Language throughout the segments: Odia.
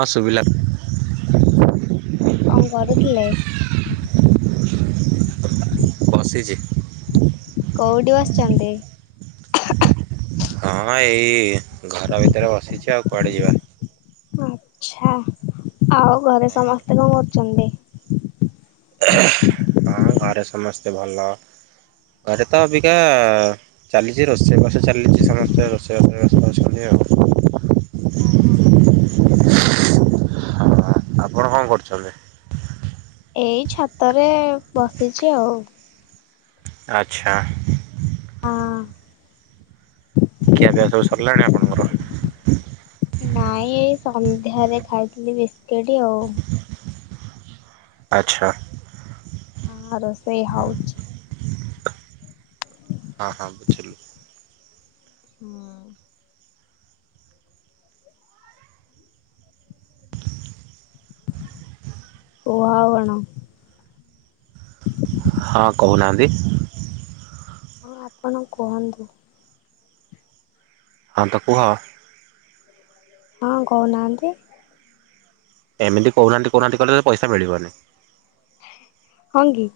ହଁ ସୁବିଲା। କଣ କରୁଥିଲେ? ବସିଚି। କୋଉଠି ବସିଚନ୍ତି? ହଁ ଏଇ ଘର ଭିତରେ ବସିଚି ଆଉ କୁଆଡେ ଯିବା। ଆଛା ଆଉ ଘରେ ସମସ୍ତେ କଣ କରୁଚନ୍ତି? ହଁ ଘରେ ସମସ୍ତେ ଭଲ ଘରେ ତ ଅବିକା ଚାଲିଚି ରୋଷେଇବାଷ ଚାଲିଚି ସମସ୍ତେ ରୋଷେଇ ବାଷରେ ବେସ୍ତ ଅଛନ୍ତି ଆଉ। ହଁ ଆପଣ କଣ କରୁଚନ୍ତି? ଏଇ ଛାତରେ ବସିଚି ଆଉ। ଆଚ୍ଛା। ହଁ। ଖିଆ ପିଆ ସବୁ ସରିଲାଣି ଆପଣଙ୍କର? ନାଇଁ ଏଇ ସନ୍ଧ୍ୟାରେ ଖାଇଥିଲି ବିସ୍କିଟି ଆଉ। ଆଚ୍ଛା। ହଁ ରୋଷେଇ ହଉଚି। ଏ ହ ବୁଝିଲି। ହୁଁ। କୁହ ଆଉ କଣ। ହଁ କହୁନାହାନ୍ତି ହଁ ଆପଣ କୁହନ୍ତୁ ହନ୍ ତାକୁ ହ- ହଁ କହୁନାହାନ୍ତି ଏମିତି କହୁନାହାନ୍ତି କହୁନାହାନ୍ତି କଲେ ତ ପଇସାଳିବନି ହଙ୍ଗ କି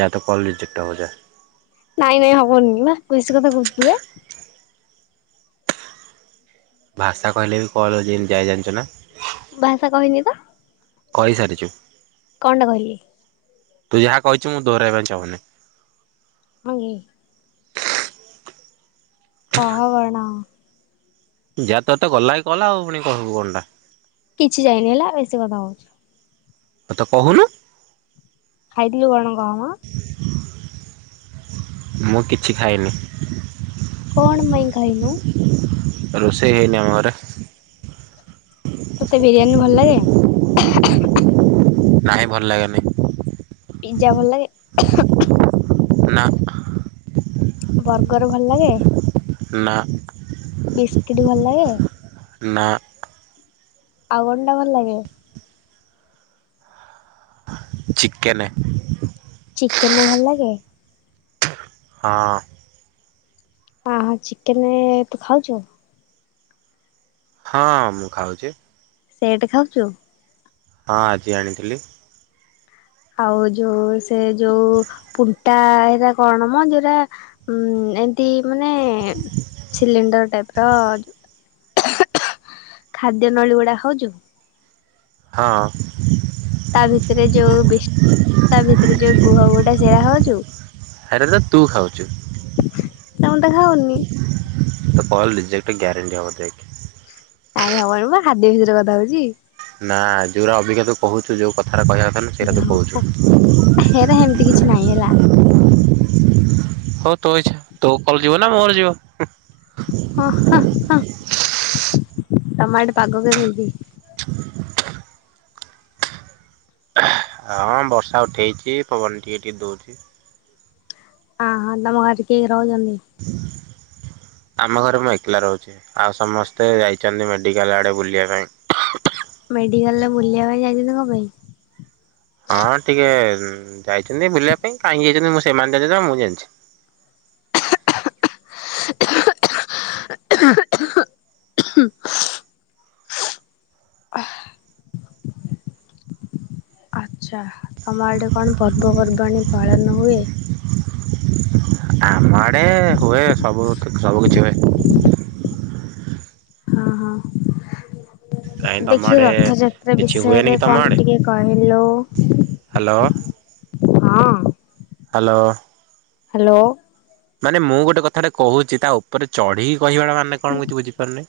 ଯାହା କଲ ରିଜେକ୍ଟ ହେଯଏ ନାଇଁ ନାଇଁ ହବନନି ମା କୁସି କଥା କହୁଥ। ଭାଷା କହିଲେ ବି କଲଉ ଯେତି ଯାଇ ଜାଣିଛ ନା। ଭାଷା କହିନି ତ। କହିସାରିଛୁ। କଣଟା କହିଲି ତୁ ଯାହା କହିଛୁ ମୁଁ ଦହାଇବା ପାଇଁ ଚାହୁନି ହ କ ବଣ ଯା ତତେ ଗଲାକି କଲା ଆଉ ପୁଣି କହିବୁ କଣଟା କିଛି ଯାଇନି ହେଲା ବେଶୀ କଥା ହଉଛି। ହଉ ତ କହୁନୁ। ଖାଇଥିଲୁ କଣ କହମା। ମୁଁ କିଛି ଖାଇନି କଣ ମେଙ୍ଗାଇ ନୁ ରୋଷେଇ ହେଇନି ଆମର। ତତେ ବିରିୟାନୀ ଭଲ ଲାଗେ। ନାହିଁ ଭଲ ଲାଗେନି। ପିଜ୍ଜା ଭଲ ଲାଗେ। ନା। ବର୍ଗର ଭଲ ଲାଗେ ନା। ବିସ୍କିଟ୍ ଭଲ ଲାଗେ। ନା ଆଉଗଣ ଟା ଭଲ ଲାଗେ। ଚିକନ। ଚିକେନ ଭଲ ଲାଗେ। ହଁ। ହଁ ହଁ ଚିକେନ ତୁ ଖାଉଛୁ। ହଁ ମୁଁ ଖାଉଛି। ସେଇଟ ଖାଉଛୁ। ହଁ ଆଜି ଆଣିଥିଲି। ଆଉ ଯୋଉ ସେ ଯୋଉ ଫୁଣ୍ଟା ହେଟା କଣ ମ ଯୋଉଟା। ଉଁ ଏମତି ମାନେ ସିଲିଣ୍ଡର ଟାଇପ ର। [inaudible] ଖାଦ୍ୟ ନଳୀ ଗୁଡା ହଉଛୁ। ହଁ। ତା ଭିତରେ ଯୋଉ ତା ଭିତରେ ଯୋଉ ଗୁହ ଗୁହଟା ସେଇଟା ହଉଛୁ। ହେରା ତ ତୁ ଖାଉଛୁ। ନା ମୁଁ ତ ଖାଉନି ତା ପା ରିଜେକ୍ଟ ଗ୍ୟାରେଣ୍ଟି ହେବାର ଯଖି। ନାଇଁ ହବ ଆଣୁ ବା ଖାଦ୍ୟ ଭଷୟରେ କଥା ହଉଛି। ନା ଯେଉଁଟା ଅଭିଜ୍ଞତାୁ କହୁଛୁ ଯୋଉ କଥଟ କହିବା କଥା ସେଇଟା ତୁ କହୁଛୁ ସନାଲା। ହଉ ତୁ ଇଛା ତୁ କହ ଯିବ ନା ମୋର ଯିବ ହ ଟମାଟ ପାଗ କେମିତି [unintelligible] ହଁ ବର୍ଷା ଉଠାଇଛି ପବନ ଟିକିେ ଟିକିେ ଦେଉଛି ହଁ ହଁ ତମ ଘରେ ଟିକ ରହୁଛନ୍ତି ହ ଆମ ଘରେ ମୁଁ ଏକଲା ରହୁଛି ଆଉ ସମସ୍ତେ ଯାଇଛନ୍ତି ମେଡିକାଲ ଆଡେ ବୁଲିବା ପାଇଁ ମେଡିକାଲ ରେ ବୁଲିବା ପାଇଁ ଯାଇଛନ୍ତି କଣ ପାଇଁ ହଁ ଟିକେ ଯାଇଛନ୍ତି ବୁଲିବା ପାଇଁ କାହିଁକି ଯାଇଛନ୍ତି ମୁଁ ସେମାନେ ଜ ମୁଁ ଜାଣିଛି ଆଚ୍ଛା ତୁମର ଏଠି କଣ ପର୍ବପର୍ବାଣିୀ ପାଳନ ହୁଏ ଆମଡେ ହୁଏ ସବୁ ସବୁ କିଛି ହୁଏ ହଁ ହଁ କାହିଁ ତମ ଦେଖି ଆଡେ ରଥଯାତ୍ରା କିଛି ହୁଏନି ବିଷୟରେ କି କଣ ତମ ଆଡେ ଟିକେ କହିଲୁ? ହ୍ୟାଲୋ ହଁ ହ୍ୟାଲୋ ହ୍ୟାଲୋ ମାନେ ମୁଁ ଗୋଟେ କଥାଟା କହୁଛି ତା ଉପରେ ଚଢିକି କହିବା ମାନେ କଣ କିଛି ବୁଝିପାରୁନି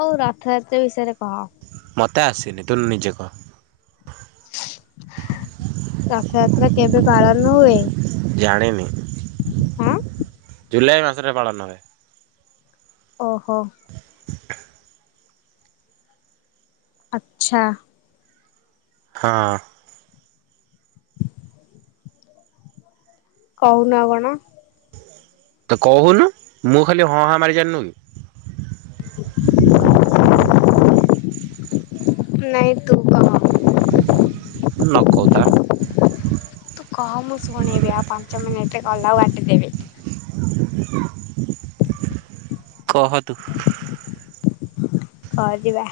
ହଉ ରଥଯାତ୍ରା ବିଷୟରେ କହ ମୋତେ ଆସିନି ତୁୁ ନିଜକୁ ରଥଯାତ୍ରା କେବେ ପାଳନ ହୁଏ ଜାଣିେମେ ଆଁ ଜୁଲାଇ ମାସରେ ପାଳନ ହୁଏ ଓହୋ [inaudible] ଆଚ୍ଛା ହଁ କହୁନ କଣ ତ କହୁନୁ ମୁଁ ଖାଲି ହଁ ହଁ ମାରି ଜାଣିନୁ କି ନାଇଁ ତୁ କ ନକ୍ଷତା ତୁ କ ମୁଁ ଶୁଣେଇବି ଆଉ ପାଞ୍ଚ ମିନିଟେ ଗଲା ଆଉ ବାଣ୍ଟିଦେବି କହନ୍ତୁ ହ ଯିବା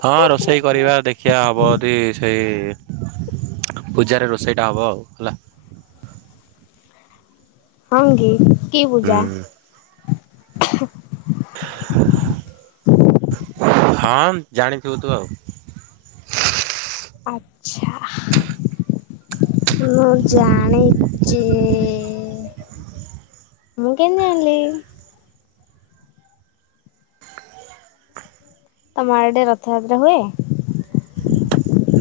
ହଁ ରୋଷେଇ କରିବା ଦେଖିବା ହେବଦି ସେଇ ପୂଜାରେ ରୋଷେଇଟା ହେବ ଆଉ ହେଲା। ହ କି କି ପୂଜା। ହୁଁ। ହଁ ଜାଣିଥିବୁ ତୁ ଆଉ। ଆଚ୍ଛା। ମୁଁ ଜାଣେ। ଚ ମୁକେମିତିଜନିଲି। ତମର ଏଡେ ରଥଯାତ୍ରା ହୁଏ।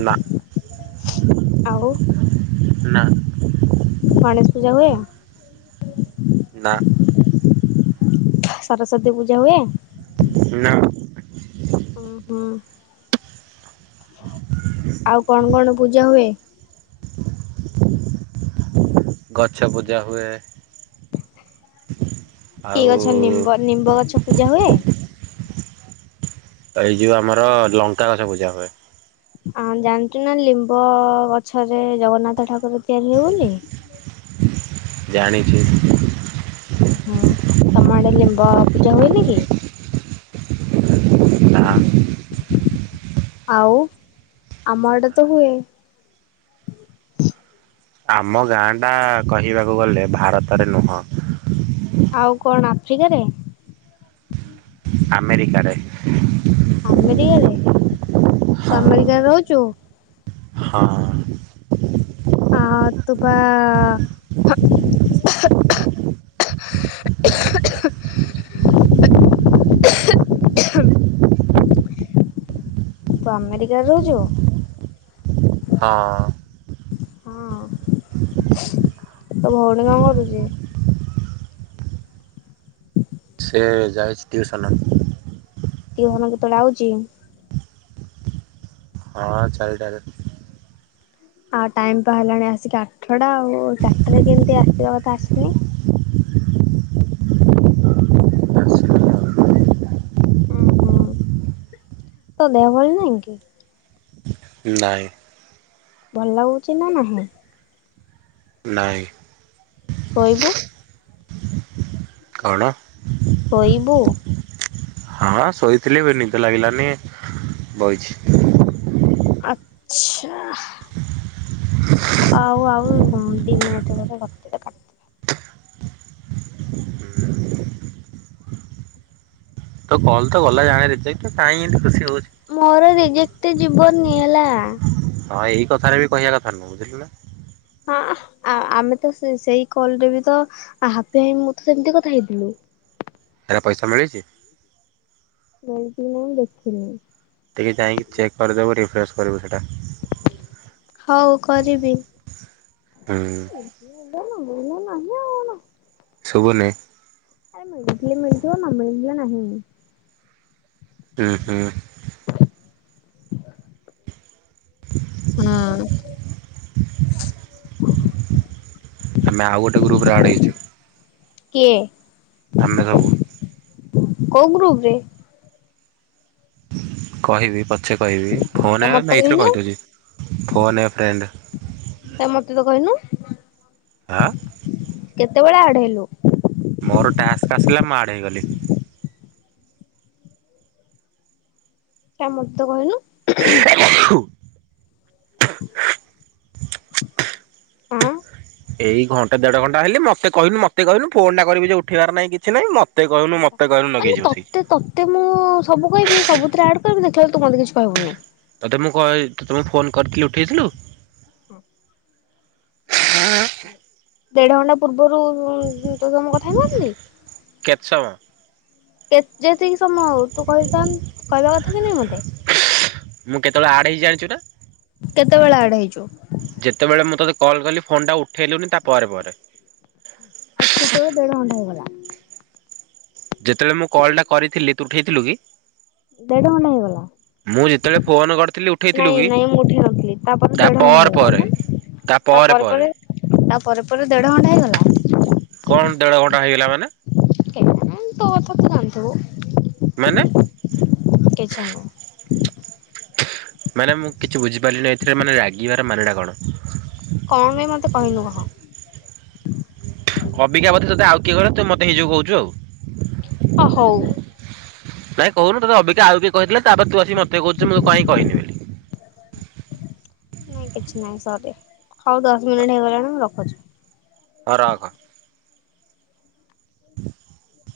ନା। ଆଉ। ନା। ଗଣେଶ ପୂଜା ହୁଏ। ନା। ସରସ୍ଵତୀ ପୂଜା ହୁଏ। ନା। ହୁଁ ହୁଁ। ହ। ଆଉ କଣ କଣ ପୂଜା ହୁଏ? ଗଛ ବୁଜା ହୁଏ। କି ଆଉ ଗଛ ନିମ୍ବ ନିମ୍ବ ଗଛ ପୂଜା ହୁଏ। ଏଇ ଯୋଉ ଆମର ଲଙ୍କା ଗଛ ପୂଜା ହୁଏ। ଆଁ ଜାଣିଛୁ ନା ଲିମ୍ବ ଗଛରେ ଜଗନ୍ନାଥ ଠାକୁର ତିଆରି ହଉ ବୋଲି। ଜାଣିଚି। ଓ ହୋ ତମ ଆଡେ ଲିମ୍ବ ପୂଜା ହୁଏନି କି? ନା। ଆଉ ଆମ ଏଟା ତ ନାଇଁ। ହୁଏ। ଆମ ଗାଁ ଟା କହିବାକୁ ଗଲେ ଭାରତରେ ନୁହଁ। ଆଉ କଣ ଆଫ୍ରିକାରେ? ଆମେରିକାରେ। ଆମେରିକାରେ ତୁ ଆମେରିକାରେ ରହୁଛୁ। ହଁ। ଆ ତୁ ପା [inaudible] [inaudible] ତୁ ଆମେରିକାରେ ରହୁଛୁ। ହଁ। ହଁ। ହୁଁ। ତ ଭଉଣୀ କଣ କରୁଛି? [inaudible] ସେ ଯାଇଚି ଟିଉସନ। ଟ ଘନ କେତେବେଳେ ଆଉଛି? ହଁ ଚାରୀଟା। ଆଉ ଟାଇମ୍ ବା ହେଲାଣି ଆସିକି ଆଠଟା ଆଉ ଚାରିଟାରେ କେମିତି ଆସିବା କଥା ଆସି ନି। [inaudible] ଆସିବି ଆଉ। ଉଁ ହୁଁ ତୋ ଦେହ ଭଲ ନାଇଁ କି? ନାହିଁ। ଭଲଲାଗୁଛି ନା ନାହିଁ। ନାଇଁ। ଶୋଇବୁ? କଣ? ଶୋଇବୁ? ହଁ ଶୋଇଥିଲି ବେ ନିଦ ଲାଗିଲାନି ବଇଚି। ଆଚ୍ଛା ଆଉ ଆଉ ଦି ମିନିଟ [unintelligible] ତ କଲ ତ ଗଲା ଜାଣେ ରିଜେକ୍ଟ କାଇଁ ଏନ୍ତି ଖୁସି ହଉଚୁ। ମୋର ରଜେକ୍ଟ ଯିବନି ହେଲା। ହଁ ଏଇ କଥାରେ ବି କଇଆ କଥା ନୁହଁ ବୁଝିଲୁ ନା? ହଁଅଁ ଆ ଆ ଆମେ ତ ସେ ସେଇ କଲ ରେ ବି ତ ହାପି ହାଇ ମୁଁ ତ ସେମତି କଥା ହେଇଥିଲୁ। ଏରା ପଇସା ମିଳିଚି? ଏମତି ବି ନୁହଁ ମୁଁ ଦେଖିନି। ଟିକେ ଚାଇଁକି ଚେକ୍ କରିଦବୁ ରିଫ୍ରେେଶ କରିବୁ ସେଟା ହଉ କରିବି। ହୁଁ ଉଁ। ମ ନାହିଁ ଆ ନା [unintelligible] ଶୁବୁନି। ଆରେ ମିଳିଥିଲେ ମିଳିଥିବ ନ ମିଳିଲେ ନାହିଁ। ହୁଁଉଁ ହୁଁଉଁ ହେ ନା ନା ଆମେ ଆଉ ଗୋଟେ ଗ୍ରୁପ ରେ ଆଡ଼ ହେଇଚୁ କିଏ ଆମେ ସବୁ କୋଉ ଗ୍ରୁପ ରେ କହିବି ପଛେ କହିବି କାଇଁ ଫୋନରେ ମତେ ନା ଏଇଥିରେ କହିନୁ କହିଦଉଛି ଫୋନ ଏ ଫ୍ରେଣ୍ଡ କାଇଁ ମତେ ତ କଇନୁ ଆ କେତେବେଳେ ଆଡ ହେଲୁ ମୋର ଟାସ୍କ ଆସିଲା ମୁଁ ଆଡ ହେଇଗଲି। କାଇଁ ମତେ ତ କହିନୁ ଖୁଂ ଖୁଂ ହୁଁ ଉମ ଉହୁ ଥୁ ଅଁ ଅଁ ଅଁ ଏଇ ଘଣ୍ଟେ ଦେଢ ଘଣ୍ଟା ହେଲେ ମତେ କହିଲୁ ମତେ କହିଲୁ ଫୋନ ଟା କରିବି ଯେ ଉଠେଇ ବାରନାହିଁ କିଛି ନାହିଁ ମ ମାନେ ତତେ ତ ତେ ମୁଁ ସବୁ କହିବି ସବୁଥିରେ ଆଡ କରିବି ଦେଖଲା ବେଳକୁ ତୁ ମତେ କିଛି କହିବୁନି। ତୋତେ ମୁଁ କହେ ତତେ ମୁଁ ଫୋନ କରଥିଲି ଉଠେଇଥିଲୁ। ଦେଢ ଘଣ୍ଟା ପୂର୍ବୁରୁ ଶୁଣ ଉଁ ତୋ ସହ ମୁଁ କଥା ହେଇନଥିଲି। କେତେ ସମୟ କେ ଯେତିକି ସମୟ ହଉ ତୁ କହିଥାନ କହିବା କଥା କି ନାଇଁ ମୋତେ ଉସ ମୁଁ କେତେବେଳେ ଆଡ଼ ହେଇଚି ଜାଣିଚୁ ନା କେତେବେଳେ ଆଡ ହେଇଚୁ ଯେତେବେଳେ ମୁଁ ତୋତେ କଲ୍ କଲି ଫୋନ ଟା ଉଠେଇଲୁନି ତା ପରେ ପରେ ଆଛେ ତୋର ଦେଢ଼ ଘଣ୍ଟା ହେଇଗଲା। ଯେତେବେଳେ ମୁଁ କଲ୍ ଟା କରିଥିଲି ତୁ ଉଠେଇଥିଲୁ କି ଦେଢ଼ ଘଣ୍ଟା ହେଇଗଲା। ମୁଁ ଯେତେଏଳେ ଫୋନ କରଥିଲି ଉଠେଇଥିଲୁ ନାଇଁ କି ନାଇଁ ମୁଁ ଉଠେଇ ନଥିଲି ତାପରେ ତା ଦେଢ ଘଣ୍ଟା ପରେ ପରେ ତା ପ ରେ ପ ରେ ତା ପରେ ପରେ ଦେଢ ଘଣ୍ଟା ହେଇଗଲା କଣ ଦେଢ଼ ଘଣ୍ଟା ହେଇଗଲା ମାନେ କେ ଜାଣି ତୋ କଥା ତୁ ଜନଥିବୁ। ମାନେ ଥୁ ନୁହଁ। ମାନେ ମୁଁ କିଛି ବୁଝିପାରିଲିନି ଏଥିରେ ମାନେ ରାଗିବାର ମାନେ ଟା କଣ? କଣ [unintelligible] ଅବିକା ତୋତେ ଆଉ କିଏ କରେ, ତୁ ମୋତେ ନିଜେ କହୁଛୁ ଆଉ। ହ ହଉ। ନାଇଁ କହୁନୁ ତତେ ଅବିକା ଆଉ କିଏ କହିଥିଲା, ତାପରେ ତୁ ଆସିକ ମତେ କହୁଛୁଁ କହିନି ବୋଲି। ନାଇଁ କିଛି ନାହିଁ ସରି, ହୋଉ ଦଶ ମିନିଟ୍ ହେଇଗଲାଣି ମୁଁ ରଖୁଛି। ହ ରଖ। [inaudible]